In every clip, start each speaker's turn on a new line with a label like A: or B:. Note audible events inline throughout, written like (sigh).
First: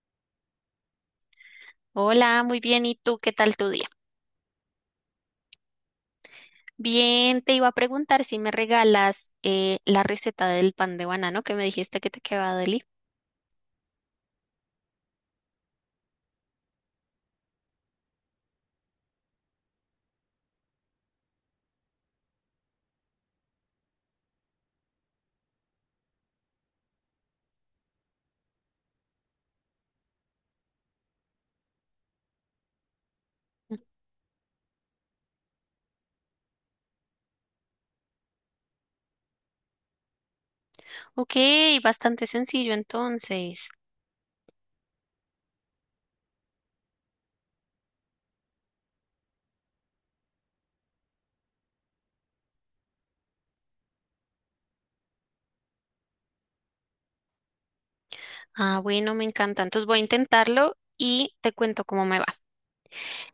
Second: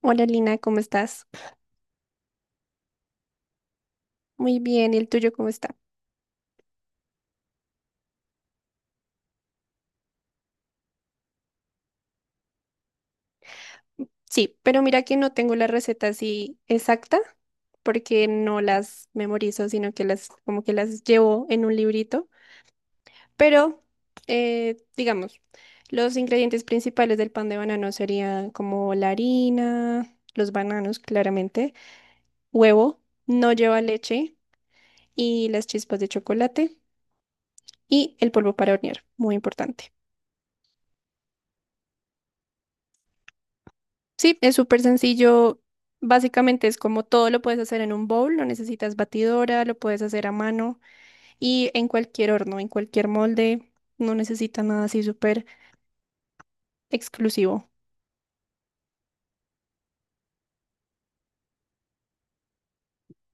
A: Hola Lina, ¿cómo estás?
B: Hola, muy bien. ¿Y tú qué tal tu día?
A: Muy bien, ¿y el tuyo cómo está?
B: Bien, te iba a preguntar si me regalas la receta del pan de banano que me dijiste que te quedaba deli.
A: Sí, pero mira que no tengo la receta así exacta porque no las memorizo, sino que las como que las llevo en un librito. Pero digamos, los ingredientes principales del pan de banano serían como la harina, los bananos claramente, huevo, no lleva leche y las chispas de chocolate y el polvo para hornear, muy importante.
B: Ok, bastante sencillo entonces.
A: Sí, es súper sencillo. Básicamente es como todo lo puedes hacer en un bowl, no necesitas batidora, lo puedes hacer a mano y en cualquier horno, en cualquier molde, no necesita nada así súper exclusivo.
B: Ah, bueno, me encanta. Entonces voy a intentarlo y te cuento cómo me va.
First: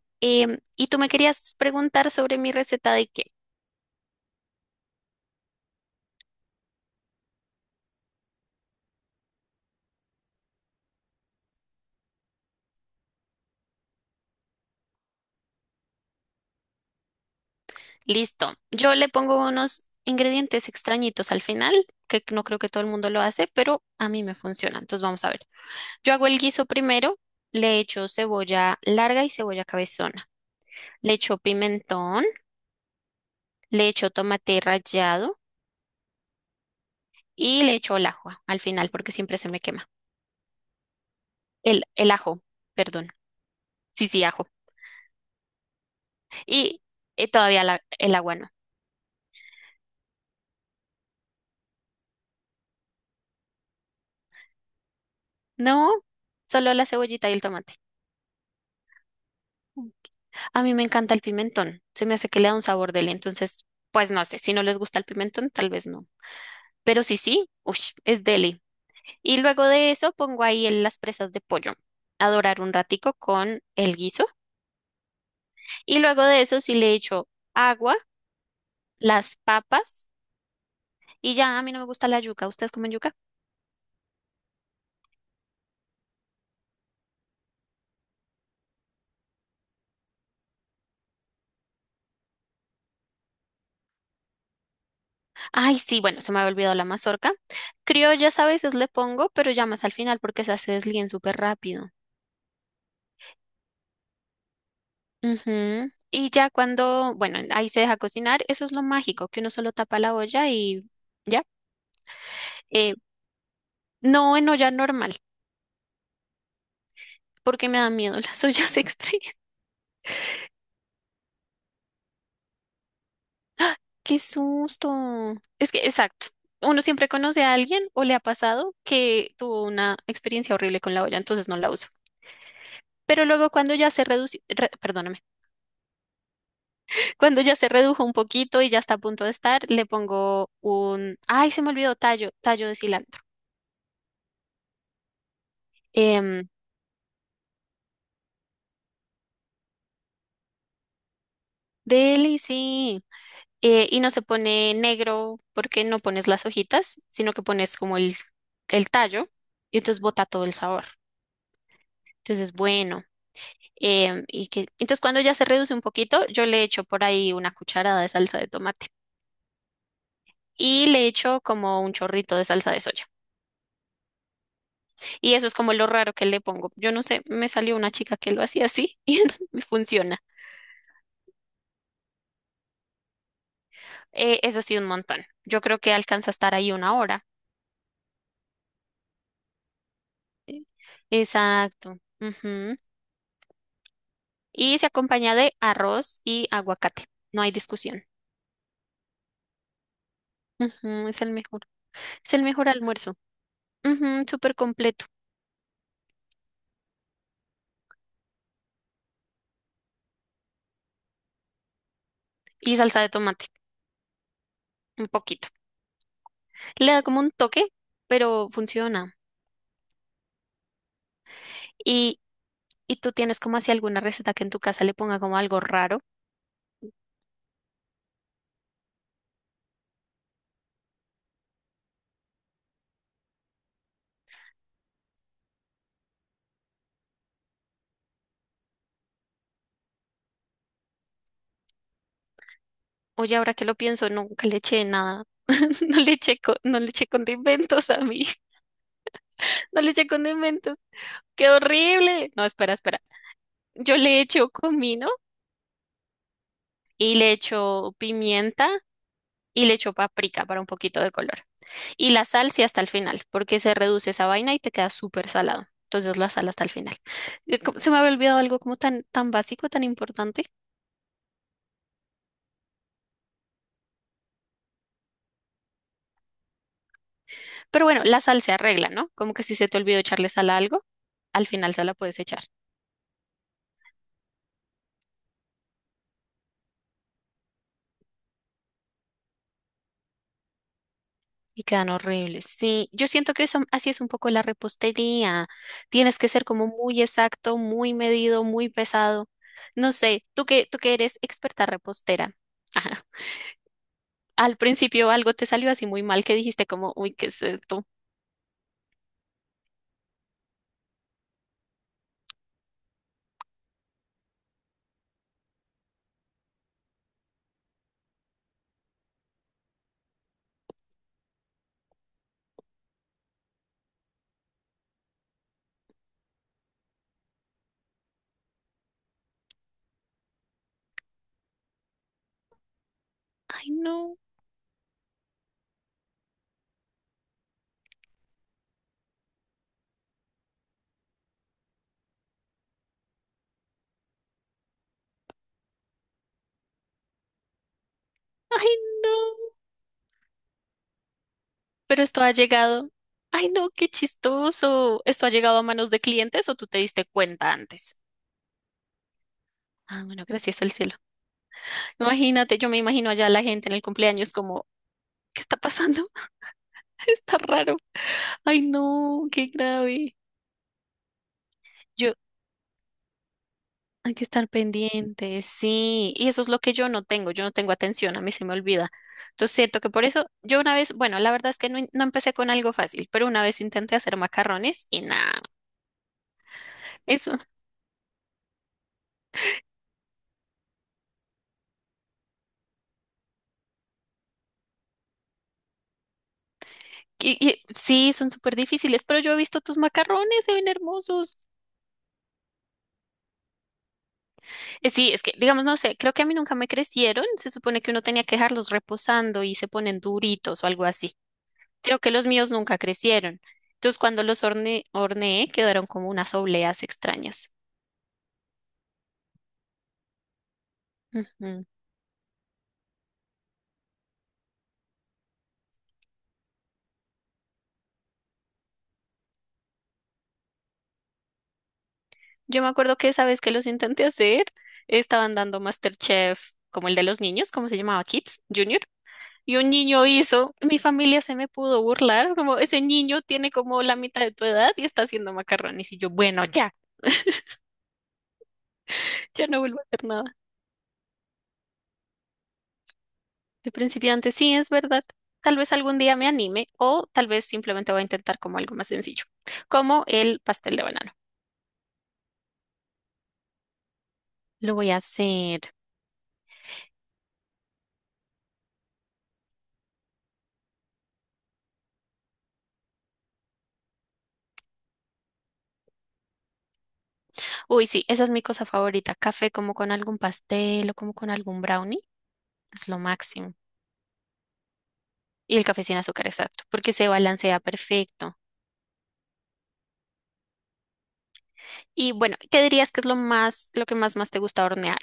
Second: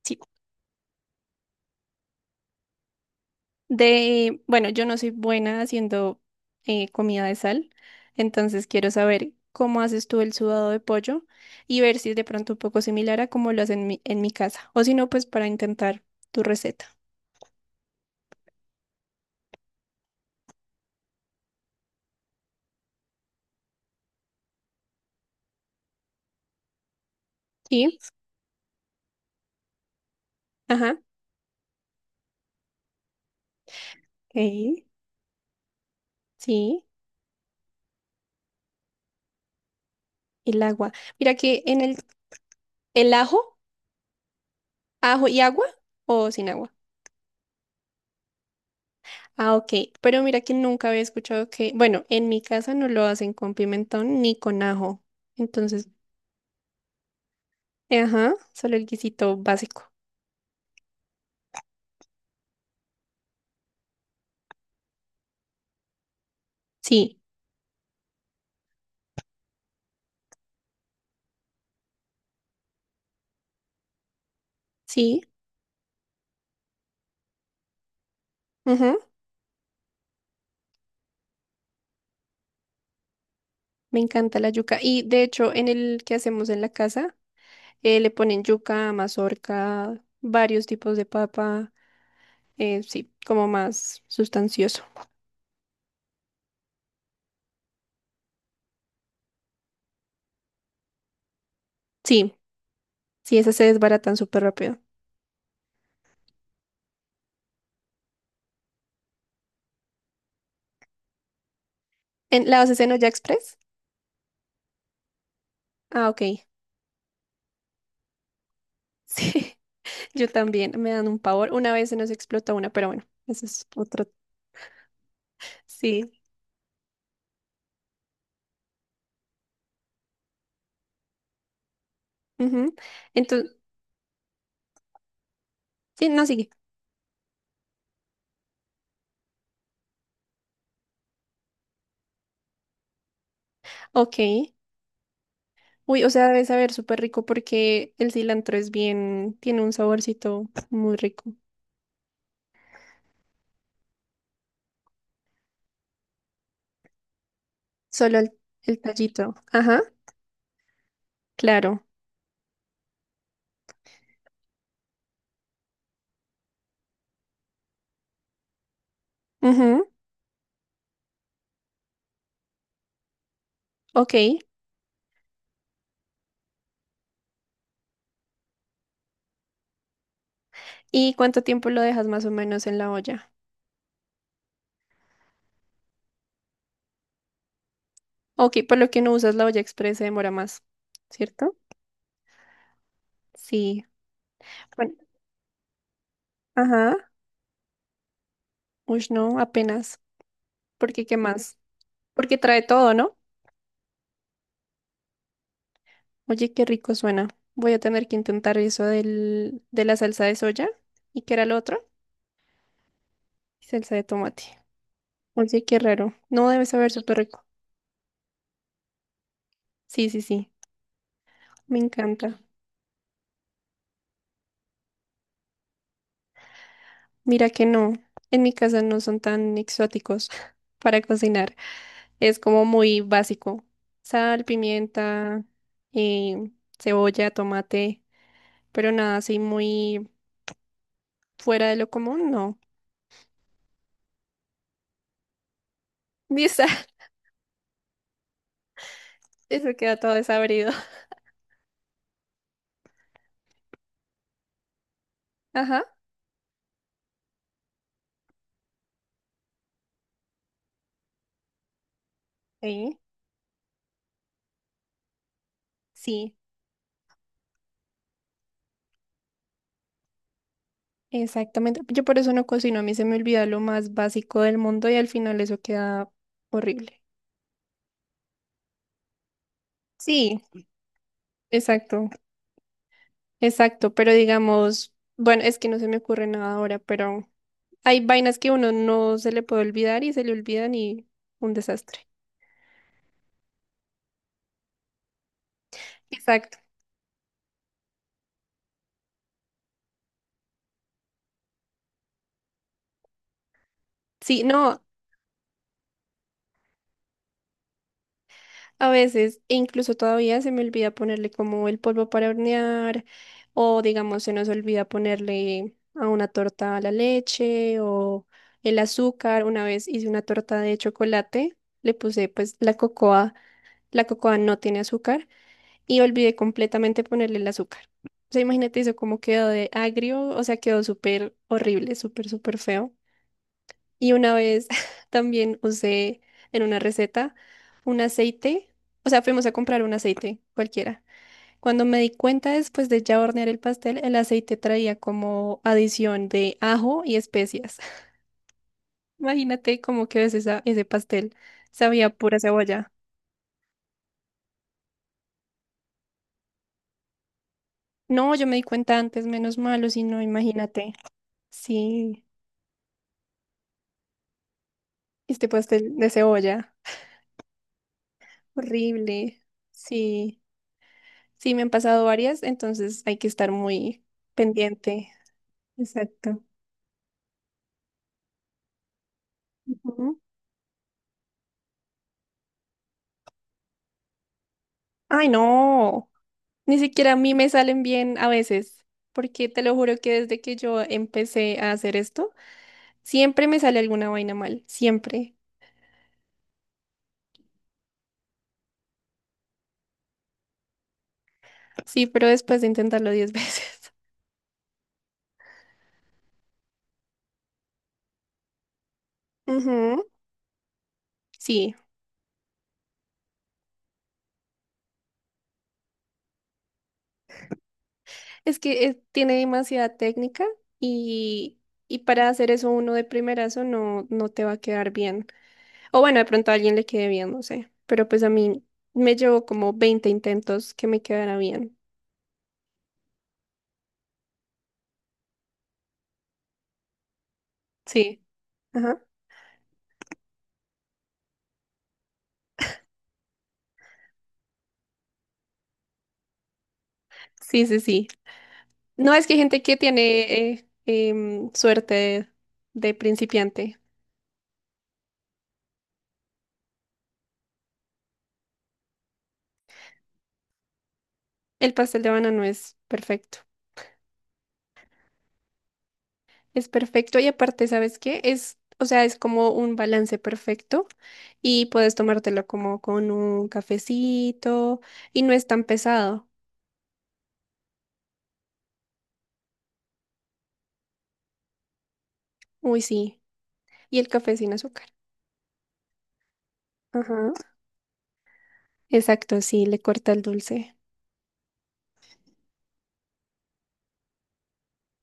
A: Sí.
B: ¿Y tú me querías preguntar sobre mi receta de qué?
A: De, bueno, yo no soy buena haciendo comida de sal, entonces quiero saber cómo haces tú el sudado de pollo y ver si es de pronto un poco similar a cómo lo hacen en en mi casa, o si no, pues para intentar tu receta.
B: Listo. Yo le pongo unos ingredientes extrañitos al final, que no creo que todo el mundo lo hace, pero a mí me funciona. Entonces vamos a ver. Yo hago el guiso primero, le
A: Sí,
B: echo cebolla larga y cebolla cabezona,
A: ajá,
B: le echo pimentón, le echo tomate
A: ok,
B: rallado
A: sí.
B: y le echo el ajo al final porque siempre se me quema.
A: El agua. Mira que en
B: El, el ajo, perdón.
A: el ajo,
B: Sí, sí, ajo.
A: ajo y agua o sin agua.
B: Y todavía el agua no.
A: Ah, ok. Pero mira que nunca había escuchado que, bueno, en mi casa no lo hacen con pimentón ni con ajo. Entonces,
B: No, solo la cebollita y el tomate.
A: ajá, solo el guisito básico.
B: A mí me encanta el pimentón, se me hace que le da un sabor deli, entonces, pues no sé, si no les gusta el pimentón, tal vez no. Pero sí,
A: Sí,
B: sí, uy, es deli. Y luego de eso pongo ahí las presas de pollo a dorar un ratico con el guiso.
A: sí,
B: Y luego de eso sí le echo agua,
A: ajá.
B: las papas y ya a mí no me gusta la yuca. ¿Ustedes comen yuca?
A: Me encanta la yuca. Y de hecho, en el que hacemos en la casa, le ponen yuca, mazorca, varios tipos de papa. Sí, como más sustancioso.
B: Ay, sí, bueno, se me había olvidado la mazorca. Criollas a veces le pongo, pero ya más al final porque esas se deslíen súper rápido.
A: Sí, sí, esas se desbaratan súper rápido.
B: Ujú. Y ya cuando, bueno, ahí se deja cocinar, eso es lo mágico, que uno solo tapa la olla y ya.
A: ¿En, ¿la haces en
B: Eh,
A: olla express?
B: no, en olla normal,
A: Ah, ok.
B: porque me dan miedo las ollas (laughs) extra.
A: Sí, (laughs) yo también, me dan un pavor. Una vez se nos explotó una, pero bueno, eso es otro.
B: Qué susto. Es que,
A: Sí.
B: exacto. Uno siempre conoce a alguien o le ha pasado que tuvo una experiencia horrible con la olla, entonces no la uso. Pero luego
A: Entonces,
B: cuando ya se redució, perdóname,
A: sí, no sigue.
B: (laughs) cuando ya se redujo un poquito y ya está a punto de estar, le pongo un, ay, se me olvidó, tallo, tallo de cilantro.
A: Ok. Uy, o sea, debe
B: Em,
A: saber súper rico porque el cilantro es bien, tiene un saborcito muy rico.
B: deli, sí. Y no se pone negro porque no pones las hojitas, sino que pones como
A: Solo el
B: el tallo
A: tallito.
B: y
A: Ajá,
B: entonces bota todo el sabor.
A: claro.
B: Entonces, bueno. Y que, entonces cuando ya se reduce un poquito, yo le echo por ahí una cucharada de salsa de tomate
A: Ujú,
B: y le echo como un chorrito de salsa de soya.
A: ok.
B: Y eso es como lo raro que le pongo. Yo no sé, me salió una chica que lo hacía así (laughs) y me funciona.
A: ¿Y cuánto tiempo lo dejas más o menos en la olla?
B: Eso sí, un montón. Yo creo que alcanza a estar ahí una hora.
A: Ok, por lo que no usas la olla express se demora más,
B: Eh,
A: ¿cierto?
B: Exacto. Ujú.
A: Sí.
B: Y se
A: Bueno,
B: acompaña de arroz y
A: ajá.
B: aguacate. No hay discusión.
A: Uy, no, apenas. Porque,
B: Ujú,
A: ¿qué
B: es el
A: más?
B: mejor. Es
A: Porque
B: el
A: trae
B: mejor
A: todo,
B: almuerzo.
A: ¿no?
B: Ujú, súper completo.
A: Oye, qué rico suena. Voy a tener que intentar eso del, de la salsa de soya. ¿Y qué era lo otro?
B: Y salsa de tomate.
A: Salsa de tomate.
B: Un poquito.
A: Oye, qué raro. No debe saber
B: Le da
A: súper
B: como un
A: rico.
B: toque, pero funciona.
A: Sí, sí, sí. Me
B: Y,
A: encanta.
B: y tú tienes como así alguna receta que en tu casa le ponga como algo raro.
A: Mira que no. En mi casa no son tan exóticos (laughs) para cocinar. Es como muy básico. Sal, pimienta, eh, cebolla, tomate. Pero nada así muy fuera de lo común, no.
B: Oye, ahora que lo pienso, nunca le eché nada. (laughs) No le
A: (laughs)
B: eché,
A: Y
B: no
A: esa-
B: le eché condimentos a mí. (laughs)
A: Eso
B: No le
A: queda
B: eché
A: todo desabrido.
B: condimentos. ¡Qué horrible! No, espera, espera. Yo le echo comino
A: Ajá.
B: y le echo pimienta y le echo paprika para un poquito de color. Y la sal sí hasta el
A: Sí.
B: final, porque se reduce esa vaina y te queda súper salado. Entonces la
A: Sí,
B: sal hasta el final. Se me había olvidado algo como tan, tan básico, tan importante.
A: exactamente. Yo por eso no cocino, a mí se me olvida lo más básico del mundo y al final eso queda horrible.
B: Pero bueno, la sal se arregla, ¿no? Como que si se te olvidó echarle
A: Sí,
B: sal a algo, al final se la
A: exacto,
B: puedes echar.
A: exacto, pero digamos, bueno, es que no se me ocurre nada ahora, pero hay vainas que uno no se le puede olvidar y se le olvidan y un
B: Y quedan
A: desastre.
B: horribles. Sí, yo siento que así es un poco la repostería. Tienes que ser
A: Exacto.
B: como muy exacto, muy medido, muy pesado. No sé, tú que eres experta repostera. (laughs) Ajá.
A: Sí,
B: Al
A: no,
B: principio algo te salió así muy mal que dijiste como, uy, ¿qué es esto?
A: a veces, e incluso todavía se me olvida ponerle como el polvo para hornear, o digamos, se nos olvida ponerle a una torta la leche o el azúcar. Una vez hice una torta de chocolate, le puse pues la cocoa no tiene azúcar y olvidé completamente ponerle el azúcar. O sea, imagínate eso, cómo quedó de agrio, o sea, quedó súper horrible, súper, súper feo.
B: Ay,
A: Y
B: no,
A: una vez (laughs) también usé en una receta un aceite, o sea, fuimos a comprar un aceite cualquiera. Cuando me di cuenta después de ya hornear el pastel, el aceite traía como adición de ajo y especias. (laughs)
B: ay, no.
A: Imagínate cómo quedó ese, sa- ese pastel.
B: Pero
A: Sabía a
B: esto ha
A: pura cebolla.
B: llegado. Ay, no, qué chistoso. ¿Esto ha llegado a manos de clientes o tú te diste cuenta antes?
A: No, yo me di cuenta antes, menos malo, si
B: Ah,
A: no,
B: bueno, gracias al
A: imagínate.
B: cielo.
A: Sí,
B: Imagínate, yo me imagino allá la gente en el cumpleaños como, ¿qué
A: este
B: está
A: pastel
B: pasando?
A: de cebolla.
B: (laughs) Está raro. Ay, no,
A: Horrible.
B: qué grave.
A: Sí, sí, me han pasado
B: Yo,
A: varias, entonces hay que estar muy
B: hay que estar
A: pendiente.
B: pendientes, sí. Y eso
A: Exacto.
B: es lo que yo no tengo atención, a mí se me olvida. Entonces siento que por
A: Ujú.
B: eso yo una vez, bueno, la verdad es que no, no empecé con algo fácil, pero una vez intenté hacer macarrones y
A: Ay,
B: nada,
A: no, ni siquiera a mí
B: eso.
A: me salen bien a veces, porque te lo juro que desde que yo empecé a hacer esto, siempre me sale alguna vaina mal, siempre.
B: Sí, son súper difíciles, pero yo he visto tus macarrones, se ven hermosos.
A: Sí, pero después de intentarlo 10 veces.
B: Sí, es que, digamos, no sé, creo que a mí nunca me crecieron, se supone que uno tenía que dejarlos reposando
A: (laughs)
B: y se ponen
A: Ujú,
B: duritos o algo así.
A: sí,
B: Creo que los míos nunca crecieron. Entonces cuando horneé quedaron como unas obleas extrañas.
A: es que tiene demasiada técnica y,
B: Ujú.
A: y para hacer eso uno de primerazo no, no te va a quedar bien. O bueno, de pronto a alguien le quede bien, no sé, pero pues a mí me llevó como 20 intentos que me quedara bien.
B: Yo me acuerdo que esa vez que los intenté hacer, estaban dando MasterChef, como el de los niños, como se llamaba?
A: Sí.
B: Kids Junior.
A: Ajá.
B: Y un niño hizo, mi familia se me pudo burlar, como ese niño tiene como la mitad de tu edad y está haciendo macarrones. Y yo, bueno, ya,
A: Sí, sí, sí. No, es que hay
B: ya no
A: gente que
B: vuelvo a hacer
A: tiene
B: nada.
A: eh, suerte de
B: De
A: principiante.
B: principiante, sí, es verdad. Tal vez algún día me anime o tal vez simplemente voy a intentar como algo más sencillo, como el pastel de banano.
A: El pastel de banano es perfecto.
B: Lo voy a hacer.
A: Es perfecto y aparte, ¿sabes qué? Es, o sea, es como un balance perfecto y puedes tomártelo como con un cafecito y no es tan pesado.
B: Uy, sí, esa es mi cosa favorita. Café como con algún pastel o como con algún brownie.
A: Uy,
B: Es lo
A: sí.
B: máximo.
A: Y el café sin azúcar.
B: Y el café sin azúcar, exacto, porque se
A: Ajá.
B: balancea perfecto.
A: Exacto, sí, le corta el dulce.
B: Y bueno, ¿qué dirías que es lo más, lo que más te gusta hornear?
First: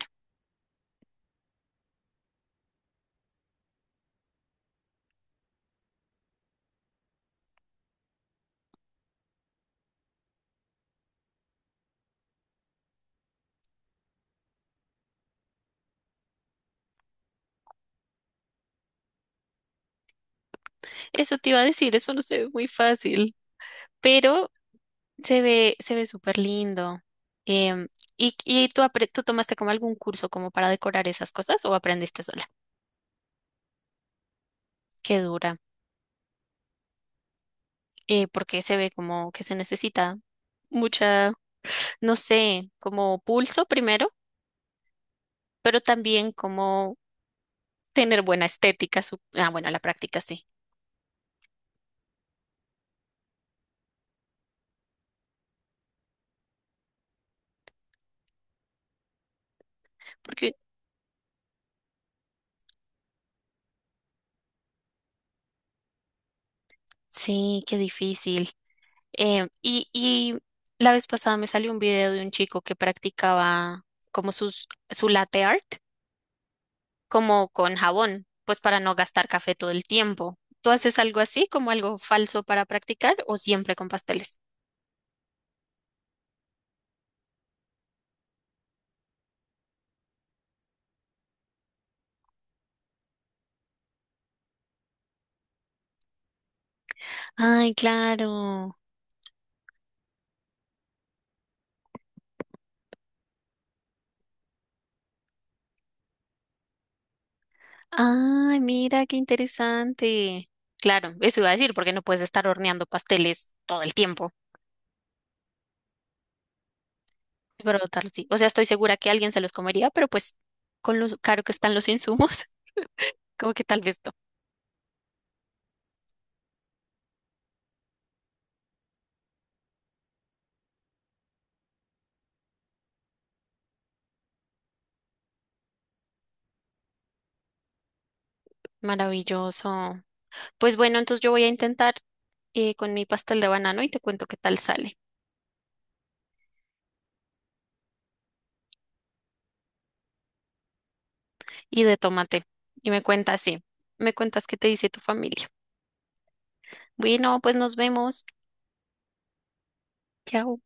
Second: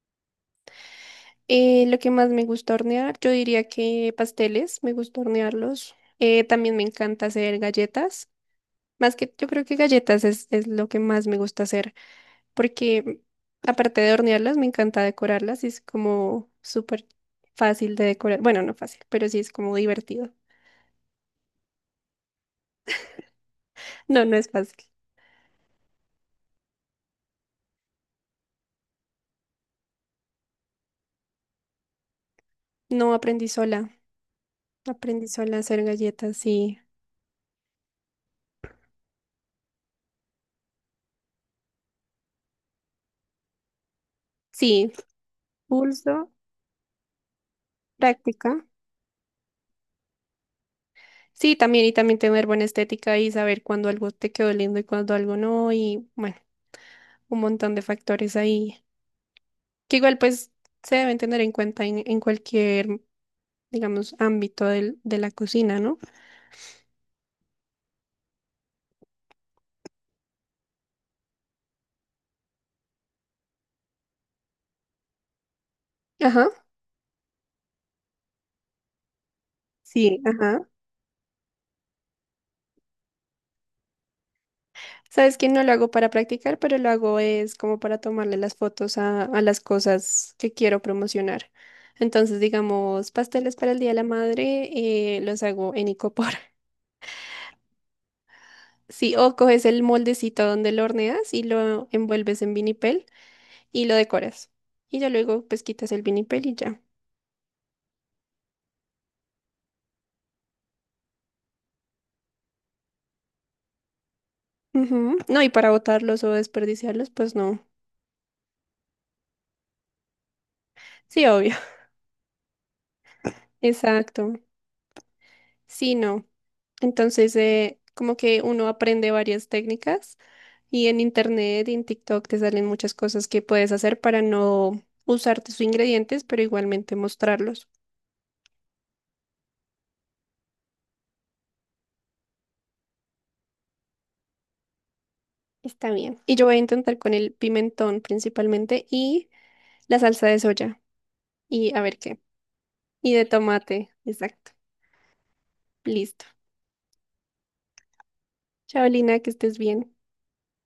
A: Lo que más me gusta hornear, yo diría que pasteles, me gusta hornearlos. También me encanta hacer galletas. Más que yo creo que galletas es lo que más me gusta hacer, porque aparte de hornearlas, me encanta decorarlas y es como súper fácil de decorar. Bueno, no fácil, pero sí es como divertido.
B: Eso te iba a decir, eso no se ve muy fácil,
A: No, no es
B: pero
A: fácil.
B: se ve súper lindo. Em, ¿Y, tú tomaste como algún curso como para decorar esas cosas o aprendiste sola?
A: No aprendí sola,
B: Qué
A: aprendí sola
B: dura,
A: a hacer galletas sí
B: porque se ve como que se necesita mucha, no sé, como pulso primero,
A: sí,
B: pero
A: pulso,
B: también como tener buena
A: práctica.
B: estética, ah, bueno, la práctica sí,
A: Sí, también y también tener buena estética y saber cuándo algo te quedó lindo y cuándo algo no y bueno, un montón de factores ahí que igual pues
B: porque
A: se deben tener en cuenta en cualquier digamos, ámbito del- de la cocina, ¿no?
B: sí, qué difícil. Em, y, y la vez pasada me salió un video de un chico que practicaba como su latte art,
A: Ajá,
B: como con jabón, pues para no gastar café todo el
A: sí.
B: tiempo.
A: Ajá.
B: ¿Tú haces algo así, como algo falso para practicar o siempre con pasteles?
A: Sabes que no lo hago para practicar, pero lo hago es como para tomarle las fotos a las cosas que quiero promocionar. Entonces, digamos, pasteles para el Día de la Madre, los hago en icopor. (laughs)
B: Ay, claro.
A: Sí, o coges el moldecito donde lo horneas y lo envuelves en vinipel y lo decoras. Y ya luego, pues, quitas el vinipel y ya.
B: Ay, mira, qué interesante. Claro, eso iba a decir, porque no puedes estar horneando pasteles todo el tiempo.
A: Ujú. No, y para botarlos o desperdiciarlos, pues no.
B: Brotar, sí. O sea, estoy segura que alguien se los comería, pero pues con lo
A: Sí,
B: caro que
A: obvio.
B: están
A: (laughs)
B: los insumos, (laughs) como que tal vez no.
A: Exacto. Sí, no. Entonces, como que uno aprende varias técnicas y en internet y en TikTok te salen muchas cosas que puedes hacer para no usar tus ingredientes, pero igualmente mostrarlos.
B: Maravilloso. Pues bueno, entonces yo voy a intentar con mi pastel de banano y te cuento qué tal sale.
A: Está bien. Y yo voy a intentar con el pimentón principalmente y la salsa de soya y a
B: Y de
A: ver qué.
B: tomate. Y me
A: Y de
B: cuentas, sí.
A: tomate,
B: Me cuentas
A: exacto.
B: qué te dice tu familia.
A: Listo.
B: Bueno, pues nos vemos.
A: Chao, Lina, que estés bien.
B: Chao.